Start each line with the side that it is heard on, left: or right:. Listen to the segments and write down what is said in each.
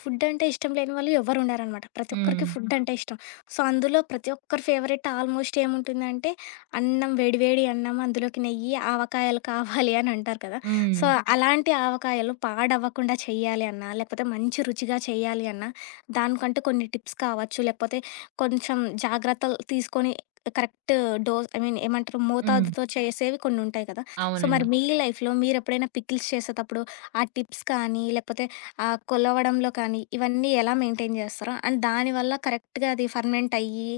left: Food అంటే ఇష్టం లేని వాళ్ళు ఎవరు ఉండరనమాట. ప్రతి ఒక్కరికి
right: హ్మ్.
left: ఫుడ్ అంటే ఇష్టం. అందులో ప్రతి ఒక్కరి ఫేవరెట్ ఆల్మోస్ట్ ఏముంటుందంటే అన్నం వేడి వేడి అన్నం అందులోకి నెయ్యి, ఆవకాయలు కావాలి అని అంటారు కదా! సో,
right: హ్మ్.
left: హ్మ్. అలాంటి ఆవకాయలు పాడవ్వకుండా చేయాలి అన్నా, లేకపోతే మంచి రుచిగా చేయాలి అన్నా, దానికంటూ కొన్ని టిప్స్ కావచ్చు, లేకపోతే కొంచెం జాగ్రత్తలు తీసుకొని కరెక్ట్ డోస్ ఐ మీన్ ఏమంటారు
right: హ్మ్.
left: మోతాదుతో చేసేవి కొన్ని ఉంటాయి కదా! మరి
right: అవునండి.
left: అవును. లైఫ్‌లో మీరెప్పుడైనా పికిల్స్ చేసేటప్పుడు ఆ టిప్స్ కానీ లేకపోతే ఆ కొలవడంలో కానీ, ఇవన్నీ ఎలా మెయింటైన్ చేస్తారో? అండ్ దానివల్ల కరెక్ట్‌గా అది ఫర్మెంట్ అయ్యి,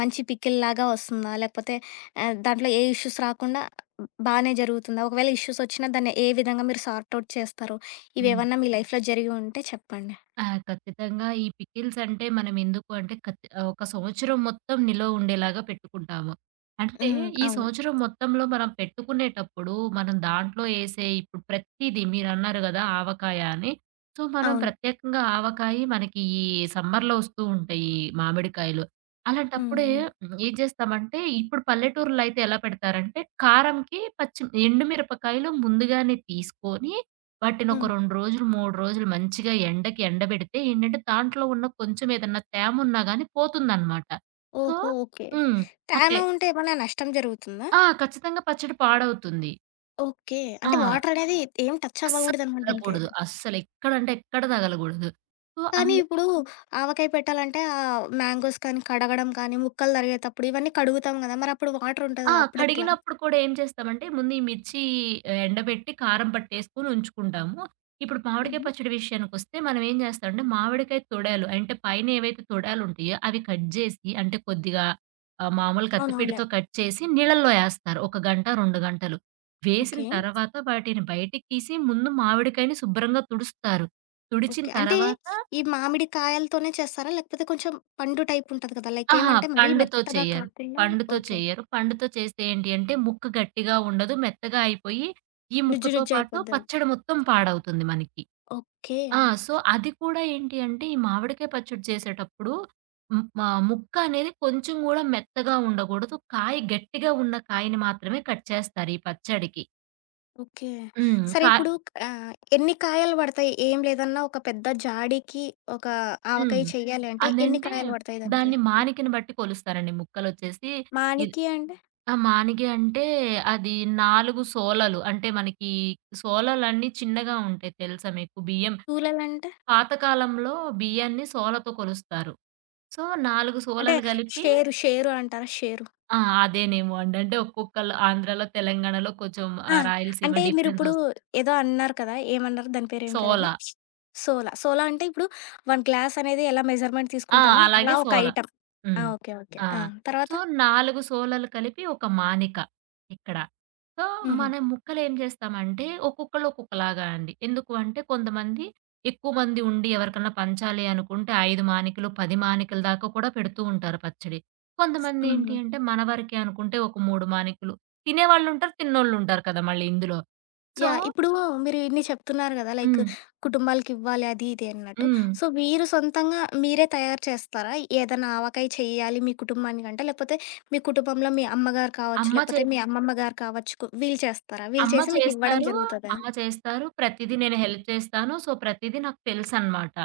left: మంచి పికిల్‌లాగా వస్తుందా? లేకపోతే దాంట్లో ఏ ఇష్యూస్ రాకుండా బానే జరుగుతుందా? ఒకవేళ ఇష్యూస్ వచ్చినా దాన్ని ఏ విధంగా మీరు సార్ట్ ఔట్ చేస్తారు?
right: హ్మ్.
left: ఇవేవన్నా మీ లైఫ్‌లో జరిగి ఉంటే చెప్పండి.
right: ఆ! ఖచ్చితంగా ఈ పికిల్స్ అంటే మనం ఎందుకు అంటే ఒక సంవత్సరం మొత్తం నిలువ ఉండేలాగా పెట్టుకుంటాము. అంటే
left: హ్మ్.
right: ఈ
left: అవును.
right: సంవత్సరం మొత్తంలో మనం పెట్టుకునేటప్పుడు మనం దాంట్లో ఇప్పుడు ప్రతీది మీరన్నారు గదా! ఆవకాయ అని. సో, మనం
left: అవును.
right: ప్రత్యేకంగా ఆవకాయి మనకి ఈ సమ్మర్‌లో వస్తూ ఉంటాయి మామిడికాయలు.
left: హ్మ్.
right: అలాంటప్పుడే
left: హ్మ్.
right: ఏం చేస్తామంటే ఇప్పుడు పల్లెటూరులో అయితే ఎలా పెడతారంటే కారంకి పచ్చి ఎండుమిరపకాయలు ముందుగానే తీసుకొని వాటినొక
left: హ్మ్.
right: 2 రోజులు, 3 రోజులు మంచిగా ఎండకి ఎండబెడితే ఏంటంటే, దాంట్లో ఉన్న కొంచెం ఏదన్నా తేమున్నా గానీ పోతుందనమాట. సో
left: ఓహో! ఓకే.
right: హ్మ్.
left: తేమ
right: అంటే
left: ఉంటే ఏమన్నా నష్టం జరుగుతుందా?
right: ఆ! ఖచ్చితంగా పచ్చడి పాడవుతుంది.
left: ఓకే.
right: ఆ!
left: అంటే వాటర్ అనేది ఏం టచ్
right: అస్సలు
left: అవ్వకూడదనమాట దీనికి.
right: తగలకూడదు. అస్సలెక్కడంటే ఎక్కడ తగలగూడదు. సో, అన్
left: కానీ ఇప్పుడు ఆవకాయ పెట్టాలంటే మ్యాంగోస్ కానీ, కడగడం కానీ, ముక్కలు తరిగేతప్పుడు ఇవన్నీ కడుగుతాం గదా! మరప్పుడు వాటర్ ఉంటది
right: ఆ!
left: గదా! అప్పుడెట్లా?
right: కడిగినప్పుడు కూడా ఏం చేస్తామంటే, ముందు ఈ మిర్చి ఎండబెట్టి, కారం పట్టేసుకొని ఉంచుకుంటాము. ఇప్పుడు మామిడికాయ
left: హుహు.
right: పచ్చడి విషయానికొస్తే, మనం ఏం చేస్తామంటే, మామిడికాయ తొడాలు అంటే, పైన ఏవైతే తొడాలుంటాయో, అవి కట్ చేసి అంటే, కొద్దిగా మామూలు
left: అవునవునులే.
right: కత్తిపీటతో కట్ చేసి నీళ్ళల్లో ఏస్తారు. 1 గంట, 2 గంటలు. వేసిన
left: ఓకే.
right: తర్వాత వాటిని బయటికి తీసి, ముందు మామిడికాయని శుభ్రంగా తుడుస్తారు. తుడిచిన
left: ఓకే. అంటే
right: తర్వాత
left: ఈ మామిడి కాయలతోనే చేస్తారా? లేకపోతే కొంచెం పండు టైప్ ఉంటది కదా!
right: అహా!
left: ఏమంటే మరీ ఆ!
right: పండుతో
left: మెత్తగా
right: చెయ్యరు.
left: కాకుండా ఓకే.
right: పండుతో చేస్తే ఏంటి అంటే ముక్క గట్టిగా ఉండదు. మెత్తగా అయిపోయి ఈ
left: నుజ్జు
right: ముక్కతో
left: నుజ్జు
right: పాటు
left: అయిపోద్దేమో.
right: పచ్చడి మొత్తం పాడవుతుంది మనకి.
left: ఓకే.
right: ఆ! సో, అది కూడా ఏంటి అంటే ఈ మామిడికాయ పచ్చడి చేసేటప్పుడు ముక్క అనేది కొంచెం గూడా మెత్తగా ఉండకూడదు. కాయ గట్టిగా ఉన్న కాయని మాత్రమే కట్ చేస్తారు ఈ పచ్చడికి.
left: ఓకే.
right: హ్మ్.
left: సరే
right: కా
left: ఇప్పుడు ఆహ్, ఎన్ని కాయలు పడతాయి? ఏం లేదన్నా ఒక పెద్ద జాడీకి ఒక ఆవకాయ
right: హ్మ్.
left: చెయ్యాలి అంటే ఎన్ని
right: అదంటే
left: కాయలు పడతాయి దానికి?
right: దాన్ని మానికని బట్టి కొలుస్తారండి ముక్కలొచ్చేసి. ఇద్
left: మానికి అంటే?
right: ఆ! మానిగ అంటే అది 4 సోలలు. అంటే మనకి సోలలన్నీ చిన్నగా ఉంటాయి తెలుసా మీకు? బియ్యం
left: తూలాలంటే?
right: పాత కాలంలో బియ్యాన్ని సోలతో కొలుస్తారు. సో, 4
left: అంటే
right: సోలలు కలిపి
left: షేరు, షేరు అంటారా? షేరు.
right: ఆ! అదేనేమో అండి. అంటే ఒక్కొక్కళ్ళు ఆంధ్రాలో, తెలంగాణలో కొంచెం
left: ఆ!
right: రాయలసీమ
left: అంటే
right: డిఫరెన్స్
left: మీరిప్పుడు
right: వస్తుంది.
left: ఏదో అన్నారు కదా! ఏమన్నారు? దాని పేరు ఏం పేరది?
right: సోల.
left: సోలా. సోలా అంటే ఇప్పుడు 1 గ్లాస్ అనేది ఎలా మెజర్‌మెంట్
right: ఆ!
left: తీసుకుంటామో
right: అలాగే
left: అలా ఒక
right: సోల.
left: ఐటెమ్. ఆ!
right: హ్మ్.
left: ఓకే. ఓకే.
right: ఆ!
left: ఆ! తర్వాత?
right: సో, 4 సోలలు కలిపి ఒక మానిక ఇక్కడ. సో,
left: హుహు.
right: మనం ముక్కలేం చేస్తామంటే ఒక్కొక్కళ్ళు ఒక్కొక్కలాగా అండి. ఎందుకు అంటే కొంతమంది ఎక్కువ మంది ఉండి ఎవరికన్నా పంచాలి అనుకుంటే 5 మానికలు, 10 మానికల దాకా కూడా పెడుతూ ఉంటారు పచ్చడి. కొంతమంది ఏంటి
left: హుహు.
right: అంటే మన వరకే అనుకుంటే ఒక 3 మానికలు. తినేవాళ్ళుంటారు, తిన్నోళ్ళుంటారు కదా! మళ్ళీ ఇందులో. So
left: yeah! ఇప్పుడు మీరు ఇన్ని చెప్తున్నారు కదా!
right: హ్మ్.
left: కుటుంబాలకివ్వాలి అది ఇది అన్నట్టు.
right: హ్మ్.
left: మీరు సొంతంగా మీరే తయారు చేస్తారా? ఏదైనా ఆవకాయ చేయాలి మీ కుటుంబానికంటే, లేకపోతే మీ కుటుంబంలో మీ అమ్మగారు కావచ్చు,
right: అమ్మ చే
left: లేకపోతే మీ అమ్మమ్మ గారు కావచ్చు, వీళ్ళు చేస్తారా? వీళ్ళు
right: అమ్మ
left: చేసి మీకివ్వడం
right: చేస్తారు.
left: జరుగుతదా?
right: ప్రతీదీ నేను హెల్ప్ చేస్తాను. సో, ప్రతీదీ నాకు తెలుసనమాట.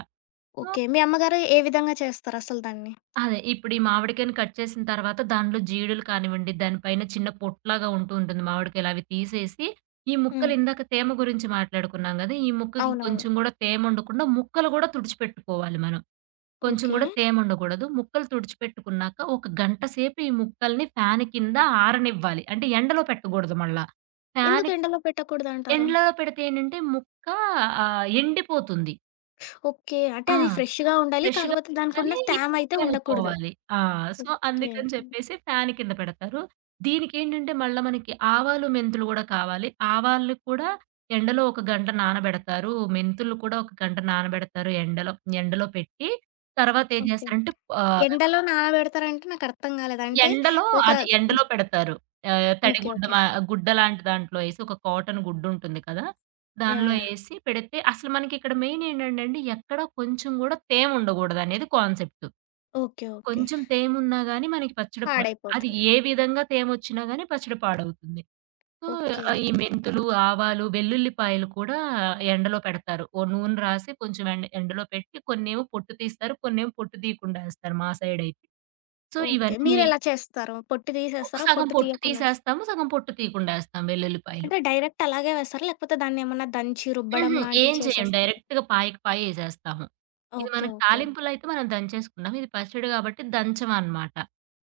right: So,
left: okay. మీ అమ్మగారు ఏ విధంగా చేస్తారసలు దాన్ని?
right: అదే ఇప్పుడు ఈ మామిడికాయని కట్ చేసిన తర్వాత దాంట్లో జీడులు కానివ్వండి, దానిపైన చిన్న పొట్టులాగా ఉంటూ ఉంటుంది మామిడికాయలు. అవి తీసేసి ఈ ముక్కలు
left: హ్మ్.
right: ఇందాక తేమ గురించి మాట్లాడుకున్నాం గదా! ఈ ముక్కకి
left: అవునవును.
right: కొంచెం గూడా తేమ ఉండకుండా ముక్కలు గూడా తుడిచిపెట్టుకోవాలి మనం. కొంచెం
left: ఓకే.
right: గూడా తేమ ఉండకూడదు. ముక్కలు తుడిచిపెట్టుకున్నాక ఒక గంట సేపు ఈ ముక్కల్ని ఫ్యాను కింద ఆరనివ్వాలి. అంటే ఎండలో పెట్టకూడదు మళ్ళా. ఫ్యాన్
left: ఎందుకు ఎండలో పెట్టకూడదంటారు?
right: ఎండలో పెడితే ఏంటంటే ముక్క ఎండిపోతుంది.
left: ఓకే. అంటే
right: ఆ!
left: అది ఫ్రెష్‌గా ఉండాలి.
right: ఫ్రెష్‌గా
left: కాకపోతే
right: ఉండాలి,
left: దానికున్న తేమ అయితే ఉండకూడదు.
right: తేలిపోవాలి. ఆ! So,
left: okay.
right: అందుకని చెప్పేసి ఫ్యాన్ కింద పెడతారు. దీనికేంటంటే మళ్ళా మనకి ఆవాలు, మెంతులు గూడా కావాలి. ఆవాల్ని కూడా ఎండలో ఒక గంట నానబెడతారు. మెంతులు కూడా ఒక గంట నానబెడతారు ఎండలో. ఎండలో పెట్టి తర్వాతేం
left: ఓకే.
right: చేస్తారంటే ఆహ్
left: ఎండలో నానబెడతారంటే నాకర్థం కాలేదు. అంటే
right: ఎండలో
left: ఒక
right: అది ఎండలో పెడతారు. ఆహ్,
left: ఓకే.
right: తడిగుడ్డ
left: ఓకే.
right: మా గుడ్డ లాంటి దాంట్లో ఏసి ఒక కాటన్ గుడ్డుంటుంది కదా!
left: యాహ్!
right: దానిలో
left: యాహ్!
right: ఏసి పెడితే అసలు మనకిక్కడ మెయిన్ ఏంటంటేండి ఎక్కడ కొంచెం గూడా తేముండగూడదనేది కాన్సెప్ట్.
left: ఓకే. ఓకే.
right: కొంచెం తేమున్నా గాని మనకి పచ్చడి పా అది
left: పాడైపోతది.
right: ఏ విధంగా తేమొచ్చినా గాని పచ్చడి పాడవుతుంది. So,
left: okay.
right: ఈ మెంతులు, ఆవాలు, వెల్లుల్లిపాయలు కూడా ఎండలో పెడతారు. ఓ నూనె రాసి కొంచెం ఎండలో పెట్టి కొన్నేమో పొట్టు తీస్తారు. కొన్నేమో పొట్టు తీయకుండా ఏస్తారు మా సైడయితే. So,
left: okay.
right: ఇవన్నీ
left: మీరెలా చేస్తారు? పొట్టు తీసేస్తారా?
right: సగం
left: పొట్టు
right: పొట్టు
left: తీయకుండా
right: తీసేస్తాము. సగం పొట్టు తీయకుండా ఏస్తాం వెల్లుల్లిపాయలు.
left: అంటే డైరెక్ట్ అలాగే వేస్తారా? లేకపోతే దాన్నేమన్నా దంచి రుబ్బడం
right: హుహు. ఏం
left: లాంటివి
right: చేయం
left: చేసేస్తారా?
right: డైరెక్ట్‌గా పాయకి పాయేసేస్తాము. ఇది
left: ఓకే.
right: మనకి
left: ఓకే.
right: తాలింపులైతే మనం దంచేసుకున్నాం. ఇది పచ్చడి కాబట్టి దంచమనమాట.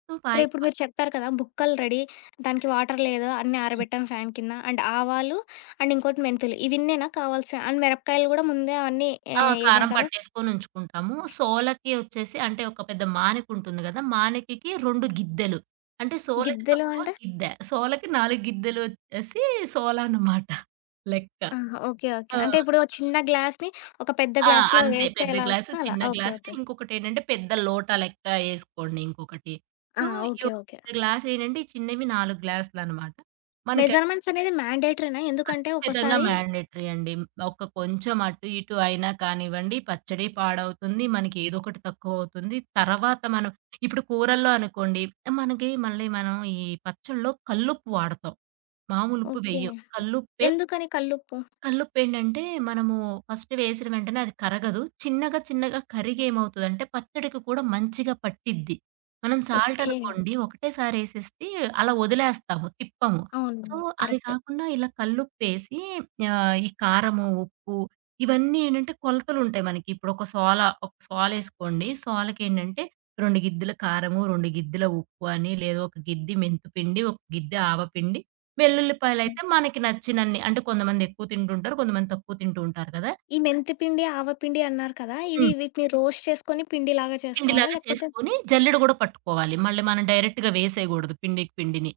right: సో,
left: సరే
right: పాయకి
left: ఇప్పుడు
right: పా
left: మీరు చెప్పారు కదా! బుక్కలు రెడీ, దానికి వాటర్ లేదు, అన్నీ
right: హ్మ్.
left: ఆరబెట్టాం ఫ్యాన్ కింద. అండ్ ఆవాలు, అండ్ ఇంకోటి మెంతులు. ఇవిన్నేనా కావాల్సిన? అండ్ మిరపకాయలు గూడా ముందే అవన్నీ ఏ
right: ఆ! కారం
left: ఏమంటారు?
right: పట్టేసుకొని ఉంచుకుంటాము. సోలకి వచ్చేసి అంటే ఒక పెద్ద మానికుంటుంది గదా! మానికకి 2 గిద్దెలు. అంటే సోలకి
left: గిద్దెలు
right: తక్కువ
left: అంటే?
right: గిద్దె. సోలకి 4 గిద్దెలు వచ్చేసి సోల అనమాట లెక్క.
left: ఆహా! ఓకే. ఓకే.
right: ఆ!
left: అంటే ఇప్పుడు ఒక చిన్న గ్లాస్‌ని ఒక పెద్ద
right: ఆ!
left: గ్లాస్‌లో
right: అంతే.
left: వేస్తే
right: పెద్ద
left: ఎలా
right: గ్లాసు,
left: వస్తదో అలా.
right: చిన్న
left: ఓకే.
right: Glass
left: okay.
right: ఇంకొకటేంటంటే పెద్ద లోటా లెక్క ఏసుకోండి ఇంకొకటి.
left: ఆ!
right: సో, ఈ
left: ఓకే.
right: ఒక
left: ఓకే.
right: పెద్ద గ్లాసేంటంటే ఈ చిన్నవి 4 గ్లాసులనమాట. మనకి
left: మెజర్మెంట్స్ అనేది మ్యాండేటరీనా? ఎందుకంటే
right: ఖచ్చితంగా
left: ఒక్కోసారి
right: మ్యాండేటరీ అండి. ఒక్క కొంచెం అటు ఇటు అయినా కానివ్వండి, పచ్చడి పాడవుతుంది. మనకి ఏదోకటి తక్కువవుతుంది. తర్వాత మనం ఇప్పుడు కూరల్లో అనుకోండి, మనకి మళ్ళీ మనం ఈ పచ్చడిలో కల్లుప్పు వాడతాం. మామూలుప్పు
left: ఓకే.
right: వెయ్యం.
left: ఎందుకని కల్లుప్పు?
right: కల్లుప్పేంటంటే, మనము ఫస్ట్ వేసిన వెంటనే అది కరగదు. చిన్నగా, చిన్నగా కరిగి ఏమవుతదంటే, పచ్చడికి కూడా మంచిగా పట్టిద్ది. మనం సాల్ట్
left: ఓకే.
right: అనుకోండి, ఒకటేసారి ఏసేసి అలా వదిలేస్తాము, తిప్పము. సో,
left: అవునవును.
right: అది
left: కరెక్ట్.
right: కాకుండా ఇలా కల్లుప్పేసి ఈ కారము, ఉప్పు ఇవన్నీ ఏంటంటే, కొలతలుంటాయి మనకి. ఇప్పుడు ఒక సోల, ఒక సోలేసుకోండి. సోలకేంటంటే, 2 గిద్దెల కారము, 2 గిద్దెల ఉప్పు అని, లేదా ఒక గిద్ది మెంతుపిండి, ఒక గిద్ది ఆవపిండి
left: హ్మ్.
right: వెల్లుల్లిపాయలయితే మనకి నచ్చినన్ని అంటే కొంతమంది ఎక్కువ తింటుంటారు. కొంతమంది తక్కువ తింటూ ఉంటారు కదా!
left: ఈ మెంతి పిండి, ఆవ పిండి అన్నారు కదా! ఇవి
right: హ్మ్.
left: వీటిని రోస్ట్ చేసుకొని పిండిలాగా చేసుకోవాలా?
right: పిండిలాగా
left: లేకపోతే
right: చేసుకొని జల్లెడ గూడా పట్టుకోవాలి. మళ్ళీ మనం డైరెక్ట్‌గా వేసేయగూడదు పిండికి పిండిని.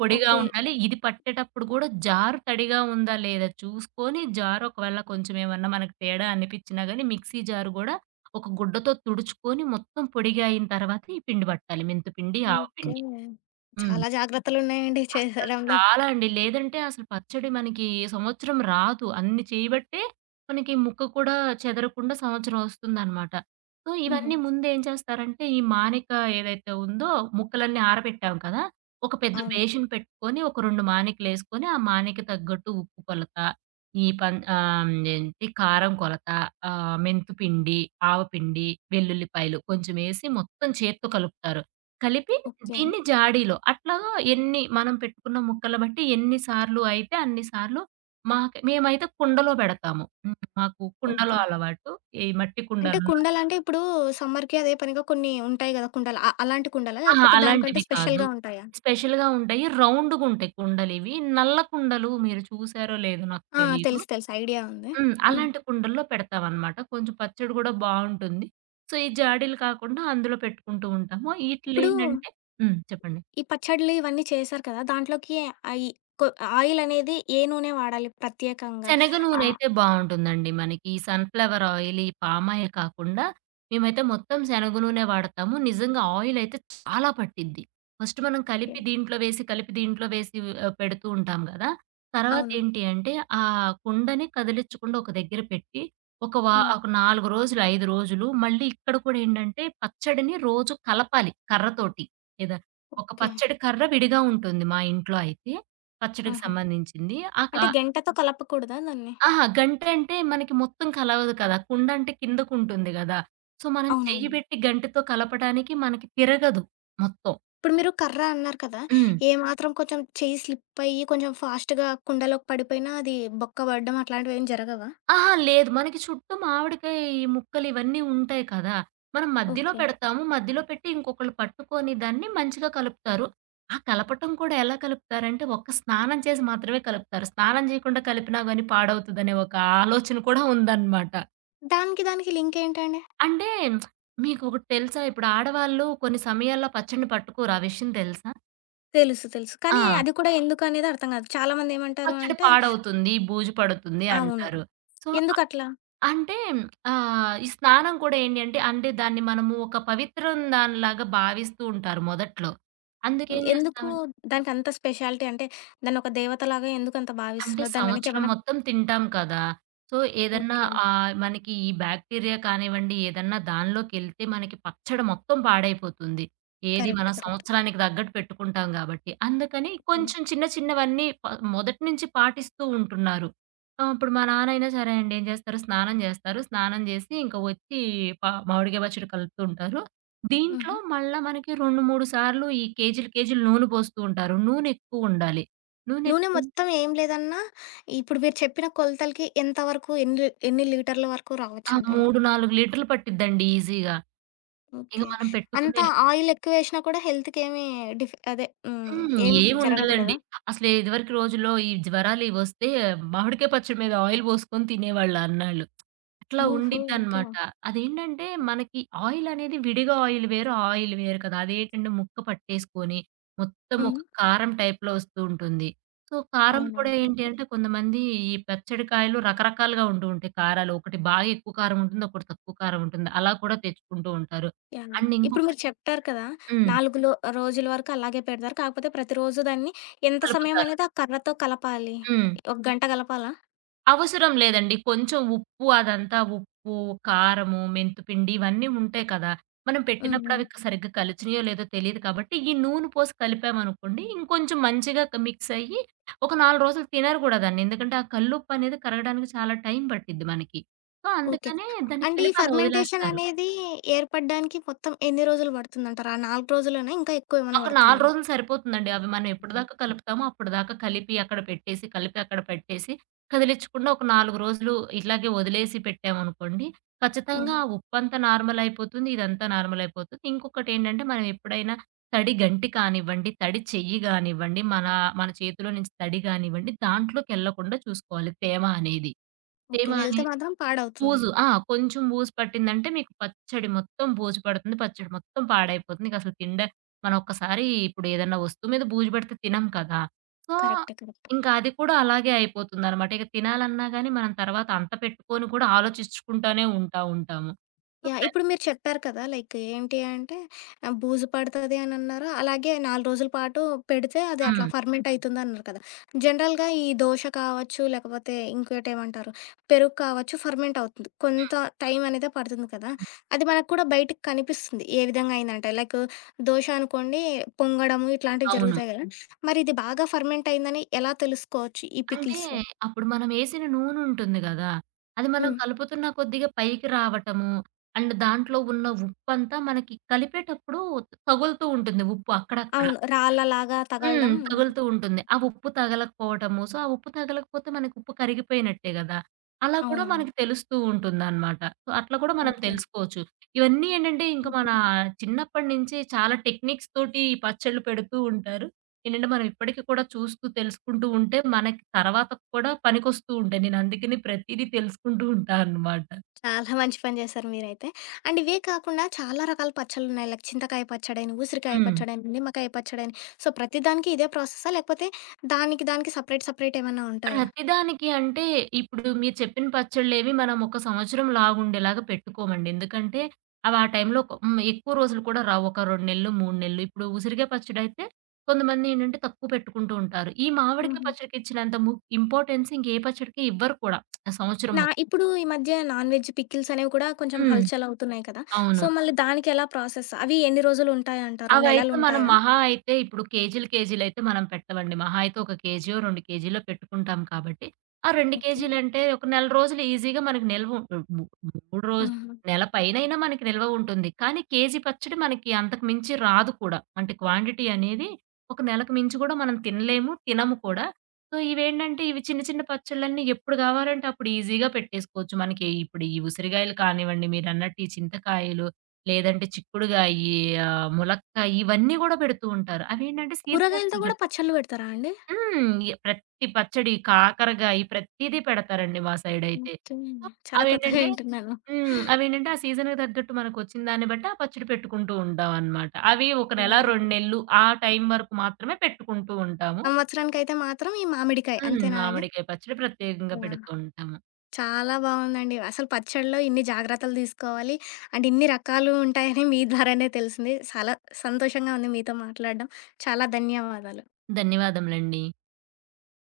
right: పొడిగా
left: ఓకే.
right: ఉండాలి. ఇది పట్టేటప్పుడు గూడా జారు తడిగా ఉందా లేదా చూసుకొని జారు ఒకవేళ కొంచెం ఏమన్నా మనకు తేడా అనిపిచ్చినా గానీ మిక్సీ జారు గూడా ఒక గుడ్డతో తుడుచుకొని మొత్తం పొడిగా అయిన తర్వాత ఈ పిండి పట్టాలి. మెంతుపిండి,
left: ఓకే.
right: ఆవపిండి. హ్మ్.
left: చాలా జాగ్రత్తలున్నాయండి
right: అస్సలు
left: చేసడంలో.
right: చాలా అండి. లేదంటే అసలు పచ్చడి మనకి సంవత్సరం రాదు. అన్ని చేయబట్టే మనకి ముక్క కూడా చెదరకుండా సంవత్సరం వస్తుందనమాట. సో,
left: హుహు.
right: ఇవన్నీ ముందేం చేస్తారంటే, ఈ మానిక ఏదైతే ఉందో ముక్కలన్నీ ఆరబెట్టాం కదా! ఒక పెద్ద
left: అవును.
right: బేషన్ పెట్టుకొని, ఒక 2 మానికలేసుకొని, ఆ మానిక తగ్గట్టు ఉప్పు కొలత, ఈ పం ఆహ్, ఏంటి కారం కొలత, మెంతు పిండి, ఆవపిండి, వెల్లుల్లిపాయలు కొంచెం ఏసి మొత్తం చేత్తో కలుపుతారు. కలిపి
left: ఓకే.
right: దీన్ని జాడీలో అట్లాగా ఎన్ని మనం పెట్టుకున్న ముక్కలు బట్టి ఎన్ని సార్లు అయితే అన్ని సార్లు మాకు మేమైతే కుండలో పెడతాము. హ్మ్. మాకు కుండలో
left: ఓకే.
right: అలవాటు. ఈ మట్టి
left: అంటే
right: కుండలు
left: కుండలంటే ఇప్పుడు సమ్మర్‌కి అదే పనిగా కొన్ని ఉంటాయి గదా! కుండలు. అలాంటి కుండలా?
right: అహా!
left: లేకపోతే దానికంటే
right: అలాంటివి కాదు.
left: స్పెషల్‌గా ఉంటాయా?
right: స్పెషల్‌గా ఉంటాయి. రౌండ్‌గుంటాయి కుండలివి. నల్ల కుండలు మీరు చూసారో లేదో నాకు
left: ఆ!
right: తెలీదు.
left: తెలుసు. తెలుసు. ఐడియా ఉంది.
right: హ్మ్.
left: హ్మ్.
right: అలాంటి కుండల్లో పెడతామనమాట. కొంచెం పచ్చడి గూడా బావుంటుంది. సో, ఈ జాడీలు కాకుండా అందులో పెట్టుకుంటూ ఉంటాము.
left: ఇప్పుడు
right: ఈట్లేంటంటే హ్మ్. చెప్పండి.
left: ఈ పచ్చడ్లు ఇవన్నీ చేశారు కదా! దాంట్లోకి అయి కొ ఆయిలనేది ఏ నూనె వాడాలి ప్రత్యేకంగా?
right: శనగ
left: ఆహ్,
right: నూనెయితే బావుంటుందండి మనకి. ఈ సన్‌ఫ్లవర్ ఆయిల్, ఈ పామ్ ఆయిల్ కాకుండా మేమైతే మొత్తం శనగ నూనె వాడతాము. నిజంగా ఆయిలయితే చాలా పట్టిద్ది. ఫస్ట్ మనం
left: ఓకే.
right: కలిపి దీంట్లో వేసి, పెడుతూ ఉంటాం గదా!
left: అవును.
right: తర్వాతేంటి అంటే ఆ కుండని కదిలిచ్చకుండా ఒక దగ్గర పెట్టి
left: హ్మ్.
right: ఒక 4 రోజులు, 5 రోజులు మళ్ళీ ఇక్కడ కూడా ఏంటంటే పచ్చడిని రోజు కలపాలి కర్రతోటి. లేదా ఒక
left: ఓకే.
right: పచ్చడి కర్ర విడిగా ఉంటుంది మా ఇంట్లో అయితే పచ్చడికి
left: ఆహా!
right: సంబంధించింది. ఆ క
left: అంటే గెంటతో కలపకూడదా దాన్ని?
right: అహా! గంటంటే మనకి మొత్తం కలవదు కదా! కుండంటే కిందకుంటుంది గదా! సో, మనం చెయ్యి
left: అవునవును.
right: బెట్టి గంటెతో కలపడానికి మనకి తిరగదు మొత్తం.
left: ఇప్పుడు మీరు కర్ర అన్నారు కదా!
right: హ్మ్.
left: ఏమాత్రం కొంచెం చెయ్యి స్లిప్ అయ్యి కొంచెం ఫాస్ట్‌గా కుండలోకి పడిపోయినా అది బొక్క పడడం అట్లాంటివేం జరగవా?
right: అహా! లేదు. మనకి చుట్టూ మామిడికాయ ఈ ముక్కలు ఇవన్నీ ఉంటాయి కదా! మనం మధ్యలో
left: ఓకే.
right: పెడతాము. మధ్యలో పెట్టి ఇంకొకళ్ళు పట్టుకొని దాన్ని మంచిగా కలుపుతారు. ఆ కలపటం కూడా ఎలా కలుపుతారంటే ఒక్క స్నానం చేసి మాత్రమే కలుపుతారు. స్నానం జేయకుండా కలిపినా గాని పాడవుతదనే ఒక ఆలోచన కూడా ఉందనమాట.
left: దానికి దానికి లింకేంటండి?
right: అంటే మీకొకటి తెలుసా? ఇప్పుడు ఆడవాళ్ళు కొన్ని సమయాల్లో పచ్చడిని పట్టుకోరు. ఆ విషయం తెలుసా?
left: తెలుసు. తెలుసు. కానీ
right: ఆ!
left: అది కూడా ఎందుకనేది అర్థం కాదు. చాలామందేమంటారు
right: పచ్చడి
left: అంటే
right: పాడవుతుంది, బూజు పడుతుంది
left: అవును.
right: అంటారు. సో,
left: ఎందుకట్లా?
right: అంటే ఈ స్నానం కూడా ఏంటి అంటే, అంటే దాన్ని మనము ఒక పవిత్రం దానిలాగా భావిస్తూ ఉంటారు మొదట్లో.
left: హ్మ్.
right: అందుకేం చేస్తాం
left: ఎందుకు దానికంత స్పెషాలిటీ అంటే దాన్నొక దేవతలాగా ఎందుకంత
right: అంటే
left: భావిస్తున్నారు? దాని
right: సంవత్సరం
left: వెనకేమన్నా
right: మొత్తం తింటాం కదా! సో, ఏదన్నా
left: ఓకే.
right: మనకి ఈ బ్యాక్టీరియా కానివ్వండి, ఏదన్నా దానిలోకెళ్తే మనకి పచ్చడి మొత్తం పాడైపోతుంది. ఏది
left: కరెక్ట్.
right: మనం
left: కరెక్ట్.
right: సంవత్సరానికి తగ్గట్టు పెట్టుకుంటాం గాబట్టి. అందుకని
left: హ్మ్.
right: కొంచెం చిన్న చిన్నవన్నీ మొదటి నుంచి పాటిస్తూ ఉంటున్నారు. ఇప్పుడు మా నాన్నయినా సరే అండి ఏం చేస్తారు, స్నానం చేస్తారు. స్నానం చేసి ఇంక వచ్చి ప మామిడికాయ పచ్చడి కలుపుతూ ఉంటారు. దీంట్లో
left: హుహు.
right: మళ్ళా మనకి 2, 3 సార్లు ఈ కేజీలు కేజీలు నూనె పోస్తూ ఉంటారు. నూనె ఎక్కువుండాలి. నూనె
left: నూనె
right: ఎక్కువ
left: మొత్తం ఏం లేదన్నా ఇప్పుడు మీరు చెప్పిన కొలతలకి ఎంత వరకు ఎన్ని ఎన్ని లీటర్ల వరకు
right: ఆ!
left: రావచ్చంటారు?
right: 3, 4 లీటర్లు పట్టిద్దండి ఈజీగా. ఇక
left: ఓకే.
right: మనం
left: అంత
right: పెట్టుకునే
left: ఆయిలెక్కువేషినా కూడా హెల్త్‌కేమి డిఫ్ అదే హ్మ్.
right: హ్మ్.
left: ఏం జరగదు
right: ఏముండదండి.
left: కదా!
right: అసలు ఇదివరకు రోజుల్లో ఈ జ్వరాలు ఇవొస్తే మామిడికాయ పచ్చడి మీద ఆయిల్ పోసుకొని తినేవాళ్ళు అన్నాళ్ళు. అట్లా
left: ఓహో! ఓకే.
right: ఉండిద్దనమాట. అదేంటంటే మనకి ఆయిలనేది విడిగా ఆయిల్ వేరు, ఆ ఆయిల్ వేరు కదా! అదేంటంటే ముక్క పట్టేసుకొని మొత్తం
left: హ్మ్.
right: ఒక కారం టైప్‌లో వస్తూ ఉంటుంది. సో, కారం హ్మ్. కూడా
left: అవునవును.
right: ఏంటి
left: కరెక్టే.
right: అంటే కొంతమంది ఈ పచ్చడికాయలు రకరకాలుగా ఉంటూ ఉంటాయి కారాలు. ఒకటి బాగా ఎక్కువ కారం ఉంటుంది. ఒకటి తక్కువ కారం ఉంటుంది. అలా కూడా తెచ్చుకుంటూ ఉంటారు.
left: యాహ్!
right: అండ్
left: ఇప్పుడు
right: ఇంకొకటి
left: మీరు చెప్పారు కదా!
right: హ్మ్.
left: 4 లో రోజుల వరకు అలాగే పెడతారు. కాకపోతే ప్రతిరోజు దాన్ని ఎంత సమయం
right: కలుపుతారు.
left: అనేది ఆ కర్రతో కలపాలి?
right: హ్మ్.
left: ఒక గంట కలపాలా?
right: అవసరం లేదండి. కొంచెం ఉప్పు అదంతా ఉప్పు, కారము, మెంతిపిండి ఇవన్నీ ఉంటాయి కదా! మనం
left: హ్మ్.
right: పెట్టినప్పుడు
left: హ్మ్.
right: అవి సరిగ్గా కలిసినాయో లేదో తెలీదు కాబట్టి, ఈ నూనె పోసి కలిపామనుకోండి ఇంకొంచెం మంచిగా మిక్స్ అయ్యి ఒక 4 రోజులు తినరు కూడా దాన్ని. ఎందుకంటే ఆ కల్లుప్పు అనేది కరగడానికి చాలా టైం పట్టిద్ది మనకి. So,
left: okay.
right: అందుకనే దాన్ని
left: అంటే ఈ
right: కలిపి అలా
left: ఫర్మెంటేషన్
right: వదిలేస్తారు.
left: అనేది ఏర్పడడానికి మొత్తం ఎన్ని రోజులు పడుతుందంటారు? ఆ 4 రోజులేనా? ఇంకా ఎక్కువేమైనా
right: ఒక 4
left: పడుతుందా?
right: రోజులు సరిపోతుందండి. అవి మనం ఎప్పటిదాకా కలుపుతామో అప్పటిదాకా కలిపి అక్కడ పెట్టేసి, కదిలిచ్చకుండా ఒక 4 రోజులు ఇట్లాగే వదిలేసి పెట్టామనుకోండి,
left: హ్మ్.
right: ఖచ్చితంగా ఆ ఉప్పంతా నార్మల్ అయిపోతుంది. ఇదంతా నార్మల్ అయిపోతుంది. ఇంకొకటేంటంటే మనం ఎప్పుడైనా తడి గంటి కానివ్వండి, తడి చెయ్యి గానివ్వండి, మన మన చేతిలో నుంచి తడి గానివ్వండి, దాంట్లోకెళ్ళకుండా చూసుకోవాలి తేమ అనేది. తేమ
left: ఓకే. వెళ్తే
right: అనేది
left: మాత్రం పాడవుతుంది.
right: బూజు. ఆ! కొంచెం బూజు పట్టిందంటే మీకు పచ్చడి మొత్తం బూజు పడుతుంది. పచ్చడి మొత్తం పాడైపోతుంది. నీకసలు తినడా మనం ఒక్కసారి ఇప్పుడు ఏదన్నా వస్తువు మీద బూజు పడితే తినం కదా! సో,
left: కరెక్టే. కరెక్ట్.
right: ఇంకా అది కూడా అలాగే అయిపోతుందనమాట. ఇక తినాలన్నా గాని మనం తర్వాత అంత పెట్టుకొని కూడా ఆలోచించుకుంటానే ఉంటాము. So,
left: yeah!
right: ప్ర
left: ఇప్పుడు మీరు చెప్పారు కదా! లైక్ ఏంటి అంటే ఆహ్, బూజు పడతది అనన్నారు. అలాగే 4 రోజుల పాటు పెడితే అది అట్లా
right: హ్మ్.
left: ఫర్మెంట్ అయితుందన్నారు కదా! జనరల్‌గా ఈ దోస కావచ్చు, లేకపోతే ఇంకోటేమంటారు పెరుగు కావచ్చు ఫర్మెంట్ అవుతుంది. కొంత టైం అనేది పడుతుంది కదా! అది మనకు కూడా బయటికి కనిపిస్తుంది. ఏ విధంగా అయిందంటే దోస అనుకోండి పొంగడము ఇట్లాంటివి
right: అవును.
left: జరుగుతాయి కదా! మరి ఇది బాగా ఫర్మెంట్ అయిందని ఎలా తెలుసుకోవచ్చు ఈ
right: అంటే
left: పికిల్స్‌లో?
right: అప్పుడు మనం ఏసిన నూనుంటుంది గదా! అది మనం
left: హ్మ్.
right: కలుపుతున్న కొద్దిగా పైకి రావటము, అండ్ దాంట్లో ఉన్న ఉప్పంతా మనకి కలిపేటప్పుడు తగులుతూ ఉంటుంది ఉప్పు అక్కడక్కడ.
left: అవును. రాళ్ళలాగా
right: హ్మ్.
left: తగలడం.
right: తగులుతూ ఉంటుంది. ఆ ఉప్పు తగలకపోవటము. సో, ఆ ఉప్పు తగలకపోతే మనకు ఉప్పు కరిగిపోయినట్టే గదా! అలా కూడా
left: అవునవును.
right: మనకు తెలుస్తూ ఉంటుందనమాట. సో, అట్లా కూడా మనం తెలుసుకోవచ్చు. ఇవన్నీ ఏంటంటే ఇంక మన
left: ఓకే.
right: చిన్నప్పటి నుంచి చాలా టెక్నిక్స్ తోటి ఈ పచ్చళ్ళు పెడుతూ ఉంటారు. ఏంటంటే మనం ఇప్పటికి కూడా చూస్తూ తెలుసుకుంటూ ఉంటే మనకి తర్వాత కూడా పనికొస్తూ ఉంటాయి. నేను అందుకని ప్రతీదీ తెలుసుకుంటూ ఉంటా అనమాట.
left: చాలా మంచి పని చేశారు మీరైతే. అండ్ ఇవే కాకుండా చాలా రకాల పచ్చళ్ళున్నాయి. లైక్ చింతకాయ పచ్చడని, ఊసిరికాయ
right: హ్మ్.
left: పచ్చడని, నిమ్మకాయ పచ్చడని. ప్రతి దానికి ఇదే ప్రాసెసా? లేకపోతే దానికి దానికి సెపరేట్ సెపరేట్ ఏమన్నా ఉంటాయా?
right: ప్రతిదానికి అంటే ఇప్పుడు మీరు చెప్పిన పచ్చళ్ళేవి మనం ఒక సంవత్సరం లాగుండేలాగా పెట్టుకోమండి. ఎందుకంటే అవి ఆ టైంలో ఒక హ్మ్. ఎక్కువ రోజులు కూడా రావు. ఒక 2 నెలలు, 3 నెలలు. ఇప్పుడు ఉసిరికాయ పచ్చడైతే కొంతమంది ఏంటంటే తక్కువ పెట్టుకుంటూ ఉంటారు. ఈ మామిడికాయ
left: హుహు.
right: పచ్చడికి ఇచ్చినంత ము ఇంపార్టెన్స్ ఇంకే పచ్చడికి ఇవ్వరు కూడా. ఆ సంవత్సరం మొత్తం.
left: ఇప్పుడు ఈ మధ్య నాన్ వెజ్ పికిల్స్ అనేవి కూడా కొంచెం
right: హ్మ్.
left: హల్చలవుతున్నాయి కదా!
right: అవును.
left: మళ్ళీ దానికెలా ప్రాసెస్? అవి ఎన్ని రోజులుంటాయంటారు?
right: అవైతే మనం
left: నెలలుంటాయా?
right: మహా అయితే ఇప్పుడు కేజీలు, కేజీలయితే మనం పెట్టవండి. మహా అయితే 1 కేజీయో, 2 కేజీలో పెట్టుకుంటాం కాబట్టి, ఆ 2
left: ఓకే.
right: కేజీలంటే ఒక నెల రోజులు ఈజీగా మనకు నిల్వ ఉ ము 3 రోజులు
left: హుహు.
right: నెల పైనైనా మనకి నిల్వ ఉంటుంది. కానీ కేజీ పచ్చడి మనకి అంతకు మించి రాదు కూడా. అంటే క్వాంటిటీ అనేది ఒక నెలకు మించి గూడా మనం తినలేము, తినము కూడా. సో, ఇవేంటంటే ఇవి చిన్న చిన్న పచ్చళ్ళన్నీ ఎప్పుడు గావాలంటే అప్పుడు ఈజీగా పెట్టేసుకోవచ్చు. మనకి ఇప్పుడు ఈ ఉసిరిగాయలు కానివ్వండి, మీరన్నట్టు ఈ చింతకాయలు లేదంటే చిక్కుడుగాయి, ములక్కాయ ఇవన్నీ గూడా పెడుతూ ఉంటారు. అవేంటంటే సీజనల్
left: కూరగాయలతో కూడా
right: అన్నట్టు.
left: పచ్చళ్ళు పెడతారా అండి?
right: హ్మ్. ప్రతి పచ్చడి, కాకరకాయి ప్రతీదీ పెడతారండి మా సైడయితే.
left: ఓకే. చాలా కొత్తగా
right: అవేంటంటే
left: వింటున్నాను.
right: హ్మ్. అవేంటంటే ఆ సీజన్‌కి తగ్గట్టు మనకొచ్చిన దాన్ని బట్టి ఆ పచ్చడి పెట్టుకుంటూ ఉంటామనమాట. అవి ఒక నెల,
left: యాహ్!
right: 2 నెలలు ఆ టైం వరకు మాత్రమే పెట్టుకుంటూ ఉంటాము.
left: సంవత్సరానికైతే మాత్రం ఈ మామిడికాయ
right: హ్మ్.
left: అంతేనా అండి?
right: మామిడికాయ పచ్చడి ప్రత్యేకంగా
left: యాహ్!
right: పెడుతూ ఉంటాము.
left: చాలా బావుందండి. అసలు పచ్చడిలో ఇన్ని జాగ్రత్తలు తీసుకోవాలి. అండ్ ఇన్ని రకాలు ఉంటాయని మీ ద్వారానే తెలిసింది. చాలా సంతోషంగా ఉంది మీతో మాట్లాడడం. చాలా ధన్యవాదాలు.
right: ధన్యవాదములండి.